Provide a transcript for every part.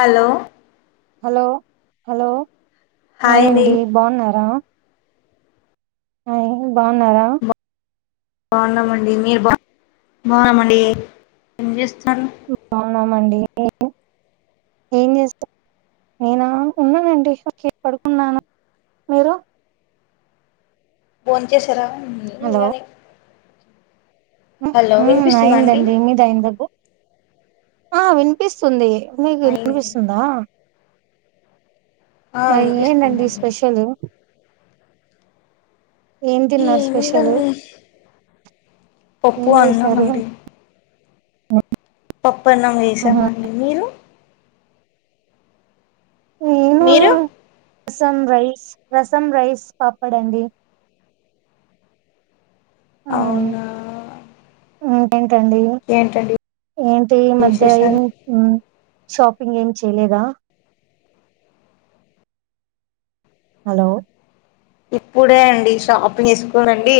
Hello hello hello hi అండి హాయండి బాగున్నారా ఆ బాగున్నారా బాగున్నామండి మీరు బా బాగున్నామండి ఏం చేస్తారు బానామండి ఏం చేస్తారు నేనా ఉన్నానండి పడుకున్నాను మీరు బోన్ చేసారా హలో ఇలానే ఉ హలో వినిపిస్తుందా అండి అయిందండి మీది అయిందా ఆ వినిపిస్తుంది మీకు అయింది. వినిపిస్తుందా ఆ ఇంకా ఏంటి అండి వినిపిస్తుందండి స్పెషల్ ఏం తిన్నారు స్పెషల్ ఏముందీ పప్పు అన్నామండి వఓ పప్పనం వేసామండి మీరు నేను మీరు రసం రైస్ రసం రైస్ పాపడ అండి అవునా ఇంకా ఏంటండీ ఏంటండి ఏంటి ఈ మధ్య విశేషాలు షాపింగ్ ఏం చేయలేదా హలో ఇప్పుడే అండి షాపుంగ్ తీసుకోనిండి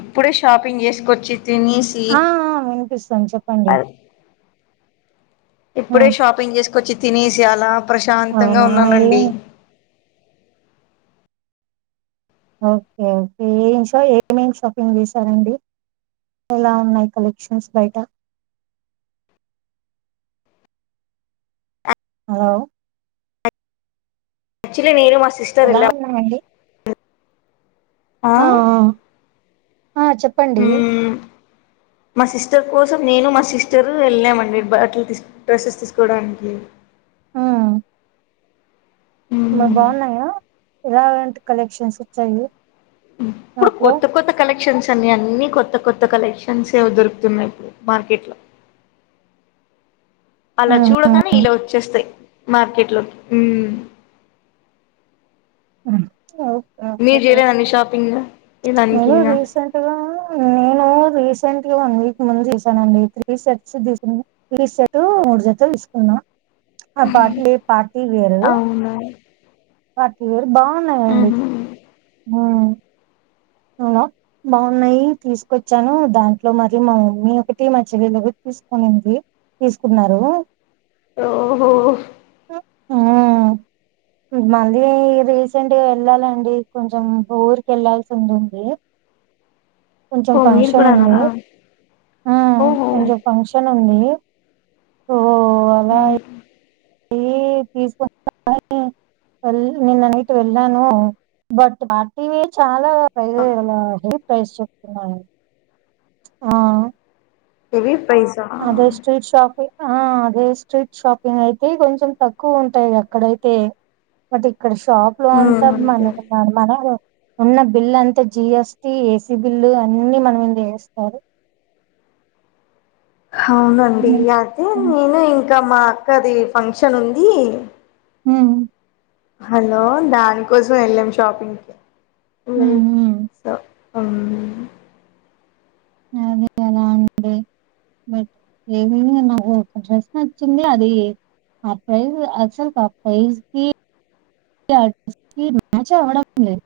ఇప్పుడే షాపింగ్ చేసుకొచ్చి తినేసి ఆ ఆ వినిపిస్తుంది చెప్పండి అల్ ఆ ఇప్పుడే షాపింగ్ చేసుకొచ్చి తినేసి అలా ప్రశాంతంగా అవునా ఉన్నానండి ఏమి ఓకే ఓకే ఏషో ఏమేం షాపింగ్ చేసారండి ఎలా ఉన్నాయి కలెక్షన్స్ బయట హలో చ్చుల్లి నేను మా ఎలా ఉన్నారండి ఆ ఆ చెప్పండి మ్మ్ మా సిస్టర్ కోసం నేను మా సిస్టర్ వెల్లామండి బట్లు తీస్ డ్రెస్సెస్ తీసుకోవడానికి ఆ మరి మ్మ్ బాగున్నాయా ఎలాంటి కలెక్షన్స్ వచ్చాయి ఇప్పుడు షాప్ లో కొత్త కొత్త కల క్షన్స్ అన్ని అన్ని కొత్త కొత్త కలెక్షన్స్ ఏ దొరుకుతున్నాయి ఇప్పుడు మార్కెట్లో అలా చూడగానే ఇలా వచ్చేస్తాయి మార్కెట్లోకి ఊ ఆ మీరు ఓకేే చేయలేదండి షాపింగ్ ఇదానికి నేను ఇంగా రీసెంట్గా నేను రీస్ రీసెంట్గా వన్ వీక్ ముందు చేసాను అండి త్రీ సెట్స్ తీ తట్ మూడు జతలు తీసుకున్నా అ పార్టీ పార్టీ వేరు అవునా వాటీ వేరు బాగున్నాయండి మ్మ్ ఉ అవునా బాగున్నాయి తీసుకొచ్చాను దాంట్లో మరి మా మీ ఒకటి మా చెల్లెలు తీసుకునిండి తీసుకున్నారు ఓహో ఆ మళ్ళీ రీసెంట్గా వెళ్ళాలండి కొంచెం ఊరికి వెళ్ళాల్సి ఉండింది కొంచెం ఓ మీరు ఫంక్షన్ ఉంది కూడానా ఆ ఓహో కొంచెం ఫంక్షన్ ఉంది తీసుకు నిన్న నైటు వెళ్ళాను బట్ ఆ టీవీ చాలా ఇలా హె ప్రైస్ చెప్తున్నా ఆ ఇవి అదే స్ట్రీట్ షాప్ ఆ అదే స్ట్రీట్ షాపింగ్ అయితే కొంచెం తక్కువ ఉంటాయి అక్కడైతే బట్ ఇక్కడ షాప్ లో అంతా అంతే మన మన ఉన్న బిల్లు అంతా జీఎస్టి ఏసీ బిల్లు అన్నీ మనం మింద ఏస్తారు హవునండి ఉమ్ అయితే నేను ఇంకా మా అక్కది ఫంక్షన్ ఉంది ఉ హలో దానికోసం వెళ్ళాం షాపింగ్కి ఉహు అం అదే కదా అండి బట్ ఏమన్నా ఒక డ్రెస్ నచ్చింది అది ఆ ప్రైజ అసలు ప్రైజకి ఆ డ్రస్కి మ్యాచ్ అవ్వడం లేదు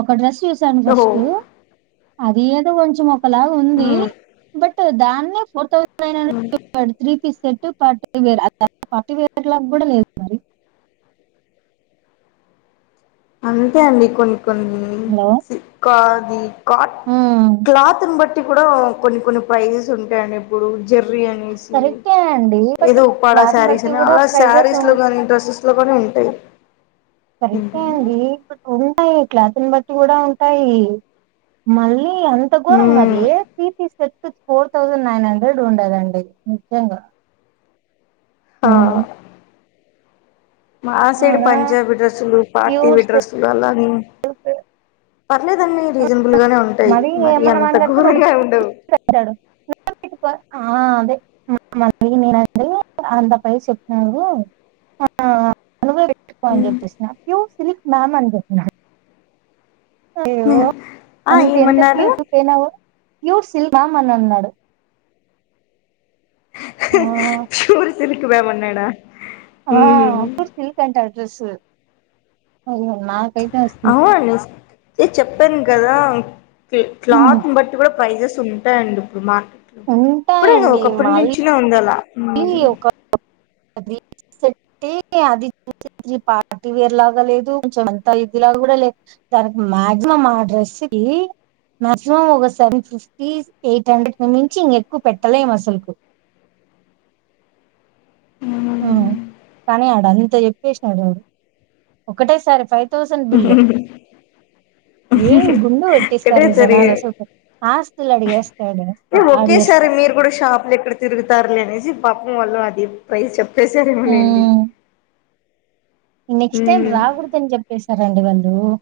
ఒక డ్రెస్ చూసాను ఓహో ఫస్ట్ అది ఏదో కొంచ మొక్కలా ఉంది బట్ దాన్ని four thousand nine hundred three piece party వే ఫార్టీ వేర్ క్లాక్ కూడా లేదు మరి అంతే అండి కొన్ని కొన్ని హలో సిక్కది కాట్ క్లాత్ ని బట్టి కూడా కొన్ని కొన్ని ప్రైజెస్ ఉంటాయండి ఇప్పుడు జర్ జెర్రీ అనేసి కరెక్టే అండి బట్ ఏదో ఉప్పాడ క్లాత్ సారీస్ బట్టి అని కూడా అలా ప్రైజెస్ సారీస్ లో ఉంటాయి గాని డ్రెస్సెస్ లో కూడా ఉంటాయి సరిత ఏంటండి లే ఉంటాయి క్లాసుని బట్టి కూడా ఉంటాయి మళ్ళీ అంత ఘోరంగా అది మ్మ్ three piece set four thousand nine hundred ఉండదండి నిజంగా ఆ ఉమ్ మా సైడ్ అలా పంజాబీ డ్రెస్సులు పార్టీ వారే డ్రెస్సులు అలాని ఇంకా పర్లేదు అండి రీజనబుల్ గానే ఉంటాయి మరి ఏమన్నా అంత మాట్లాడితే వాడు ఘోరంగా ఉండవు తిడతాడు [unintelligible] ఆ అదే మళ్ళీ నేను అయితే అదే అంత ప్రైస్ చెప్నానడు ఆ నువ్వే పెట్టుకో అని చెప్పేసిన యు సిలిక్ మ్యామ్ అని చెప్పిన అయ మ్మ్ ఆ అంత ఎంత ఏమన్నారు పూతు సనావు యు సీల్ మామ్ అని అన్నాడు ఆ స్లిక్ మామ్ అన్నాడా ఆ మ్మ్ అప్పుర్ సిల్క్ంట అడ్రెస్ అసలు అవు అని చెప్పాను కదా ఉమ్, క్లాత్ బట్టి కూడా ప్రైజెస్ ఉంటాయిండి ఇప్పుడుమా ఇప్పుడే ఉంటాయండి ఒకప్పటి మళ్ళీ నుంచిన ఉంది అలా ఒక గ్రీన్ అది చ పార్టీ వేర్ లాగా లేదు కొంచెం అంత ఇదిలాగా కూడా లేదు తనకి మాక్సిమమ్ ఆ డ్రెస్కి కి మాక్సిమం ఒక సెవెన్ ఫిఫ్టీ ఎయిట్ హండ్రెడ్ మించి ఇంకెక్కువ పెట్టలే అసలుకు మ్ కానీ ఆడు అంత చెప్పేసినాడుడు ఒకక్కటేసారి ఫై తోసన్ బిల్ ఏం గుండు ఒకటే కోట్టిస్తారు సరి జనాల అసలికి ఆస్తులు అడిగేస్తాయి అడిగేస్త ఒకేసారి అడిగేస్తారు మీరు కూడా షాపులు ఎక్కడ తిగుతారులే అనేసి పాపం వాళ్ళు అది ప్రైజ్ చెప్పేసారేమో లేండి నెక్స్ట్ టైం రాకూడదు అని చెప్పేసి సరండి బళుమ్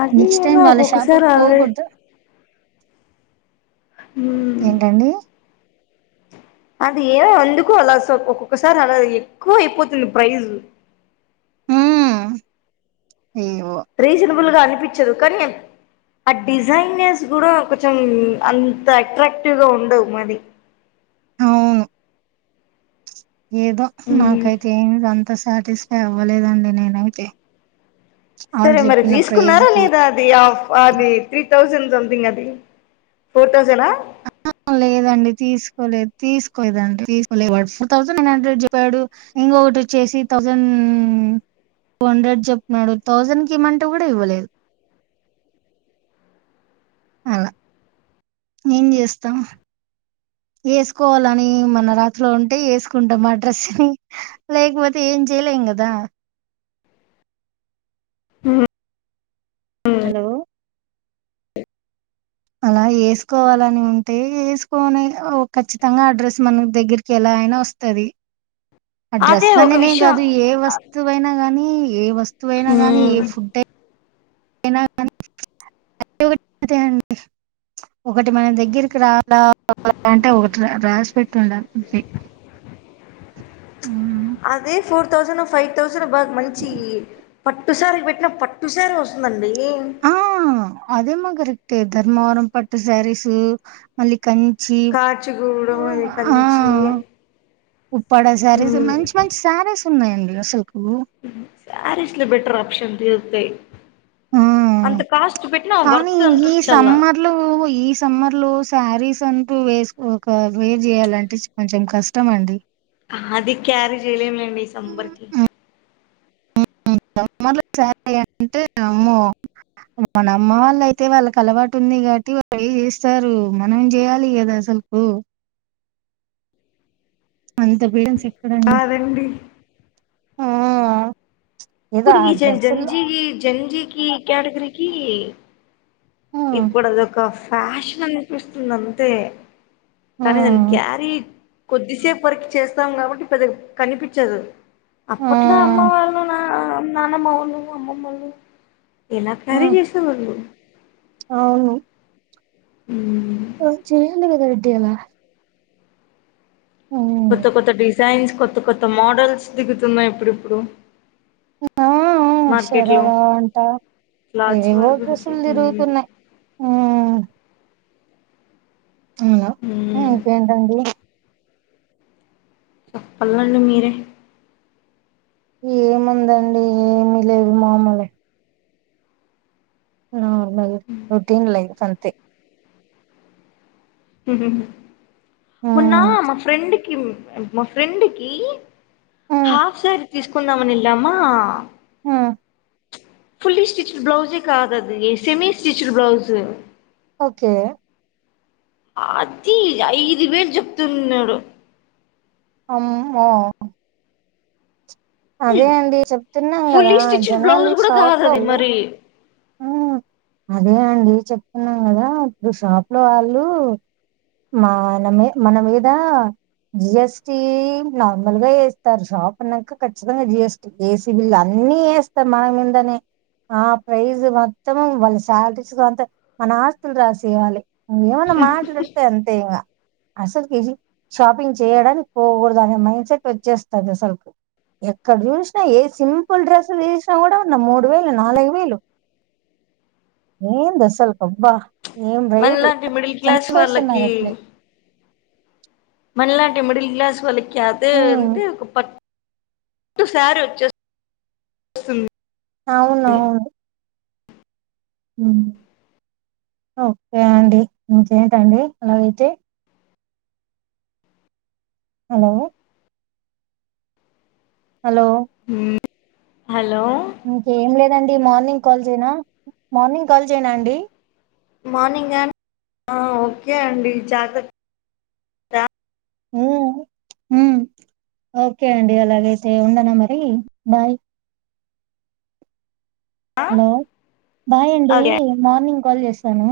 అది నెక్స్ట్ టైం ఏమో వాళ్ళ ఒక్కొక్కసారి షాపుకి ఆల్రె పోకూడదుా హ అది ఏదో అందుకు అలా స ఒక్కొక్కసారి అలా ఎక్కువ అయిపోతుంది ప్రైజ్ మ్ ఏవో ఫుల్ గా అనిపించాడు కానీ ఆ డిజైైనర్స్ కూడా కొంచెం అంత అట్రాక్టివ్గా ఉండవు మరి అవును ఏదో ఉమ్ నాకైతే ఏ అంత అంత సాటిస్ఫై అవ్వలేదండి నేనైతే ఆళ్ళు సరే మరి చెప్పిన ప్రైజ్ తీసుకున్నారా కి లేదా అది ఆ్ అది త్రీ థౌసండ్ సొమెథింగ్ అది ఫోర్ థౌసండ్ అహ లేదండి తీసుకోలేదు తీసుకోలేదండి తీసుకోలే ఫోర్ థౌసండ్ నైన్ హండ్రెడ్ జెప్పాడు ఇంకొటి వచ్చేసి థౌసండ్ టూ హండ్రెడ్ చెప్నడు థౌజండ్ కి ఇమ్మంటూ కూడా ఇవ్వలేదు అలా ఏం చేస్తా వేసుకోవాలని మన రాత్రిలో ఉంటే వేసుకుంటాం ఆడ్రస్ని లేకపోతే ఏం చే చేలేంగదా ఆ హలో అలా వేసుకోవాలని ఉంటే వేసుకొని ఖచ్చితంగా అడ్రస్ మన దగ్గరికి వెళ్లా ఎలైనా వస్తది ఆ డ్రెస్ అదే ఒక అననే విషయం కాదు ఏ వస్తువు అయినా కానీ ఏ వస్తు వస్తువయినా గానీ ఏ ఉమ్ ఫుడ్ అయినా గాని అండి ఒకటి మన దగ్గరికి రాలం అంటే ఒకటి రాసి పెట్టుండ అది థౌసండ్ ఫైవ్ థౌసండ్ బాగ మంచి పట్టుసారి పెట్టిన పట్టుసారి వస్తుందండి ఆ అదే మా కరెక్ట్ ధర్మవరం పట్టు సారీసు మళ్ళి కంచి కాచిగూడెం ఆ కంచి ఉప్పడ శారీస్ మ్ మంచి మంచి శారీస్ ఉన్నాయండి అసల్క్ సారిస్లు బెటర్ ఆప్షన్ తీరుతయ్ ఆ ఉ కానీ వర్త్ ఈ అనిపించల్లా సమ్మర్లు ఈ సమ్మర్లో శారీస్ కంటూ వేస్ ఒక వే చేయాలంటే కొంచెం కష్టమ అండి అది కారి చేయలేం లేండి ఈ సంబర్కి సమ్మర్లో సారి అంటే అమ్మో మన అమ్మ వాళ్ళ అయితే వాళ్ళకి అలవాటు ఉంది కాబట్టి వాళు ఏ చేస్తారు మనం చేయాలి కదా అసలు అంత బీడసి అదండి ఆ ఏదో ఆ ఇప్పుడుకి జ డ్రెస్సుల్లో జంజీకి జంజీకి కేటగిరికి ఆ ఇప్పుడు అదొక ఫ్యాషన్ అనిపిస్తుంది అంతే ఆ కానీ దాన్ని క్యారీ కొద్దిసేపు వరకు చేస్తాం కాబట్టి పెద్దగ కనిపించదు ఆ అప్పట్లో అమ్మ వాళ్ళు నా నాన్నమ్మ వాళ్లు అమ్మమ్మళ ఎలా ఆ కారీ చేసేవాళ్ళు అవును మ్మ్. ఆ చేయ్యండి కదాట్టాల కొత్త కొత్త డిజైన్స్ కొత్త కొత్త మోడల్స్ దిగుతున్నాయి ఇప్పుడిప్పుడు మార్కెట్ లో ఆషరరా అంటా క్లాత్స్ ఇవిగో వారి గురించి డ్రెస్సులు మ్మ్. తిరుగుతున్నయి అ అవున మ్మ్. ఇంకేంటండి చెప్పల్లండి మీరే ఏముందండి ఏమి లేదు మామూలే నార్మల్ రొటీన్ లైఫ్ అంతే మ్మ్ మొన్నా మా ఫ్రెండ్కి కిమ్ మా ఫ్రెండ్ కి మ్మ్ హాఫ్ సారీ తీసుకుందామని వెళ్ళామా? ఆ ఫుల్లీ స్టిచడ్ బ్లౌజే కాదది సెమి స్టిచడ్ బ్లౌజు ఓకే ఆ అది ఐదు వేలు చెప్తున్నాడు. అమ్మో అదే అండి చెప్తున్నాం కదా ఫుల్లీ స్టిచ్డ్ జనాలు బ్లౌజ్ కూడా షాప్ కాదు అది లోళు మరి ఊ అదే అండి చెప్తున్నాం కదా ఇప్పుడు షాప్ లో వాళ్ళు మావాళ్ళమే మన మీదా జిఎస్టి నార్మల్గా వేస్తారు షాప్ అన్నాక ఖచ్చితంగా జిఎస్టి ఏసీ బిల్లు అన్ని అన్నీ ఏస్తారు మా మీందనే ఆ ప్రైజ్ మొత్తం వాళ్ళ శాలరీస్ అంత మన ఆస్తులు రాసేయవాలి ను ఏమన్నా మాట్లాడ సరితేంగ అసలుకేజీ షాపింగ్ చేయడానికి పోకూడదు అనే మైండ్ సెట్ వచ్చేస్తది అసలుకి ఎక్కడ చూసినా ఏ సింపుల్ డ్రెస్సులు వెసినా కూడా ఉన్న మూడు వేలు, నాలుగు వేలు ఏంది అసల్కి అబ్బా ఏం రేట్లు మనలాంటి మిడిల్ క్లాస్ చంపేస్తున్నారు వాళ్ళకి అట్లే మలాంటి మిడిల్ గ్లాస్ వలికెదు హ్మ్. అంటే కుప్ప ఒకసారి వచ్చే వస్తుంది అవునవును మ్ ఓకే అండి ఇంకేంటండి లాంచి హలో హలో హలో ఇంకేం లేదండి మార్నింగ్ కాల్ చేయనా, మార్నింగ్ కాల్ చేయనా అండి? మార్నింగ ఆ ఓకే అండి జాత ద ఉమ్ హ ఓకే అండి అలాగైతే ఉండనా మరి బాయ్ హలో బాయ్ అండి ఓకే మార్నింగ్ కాల్ చేస్తాను.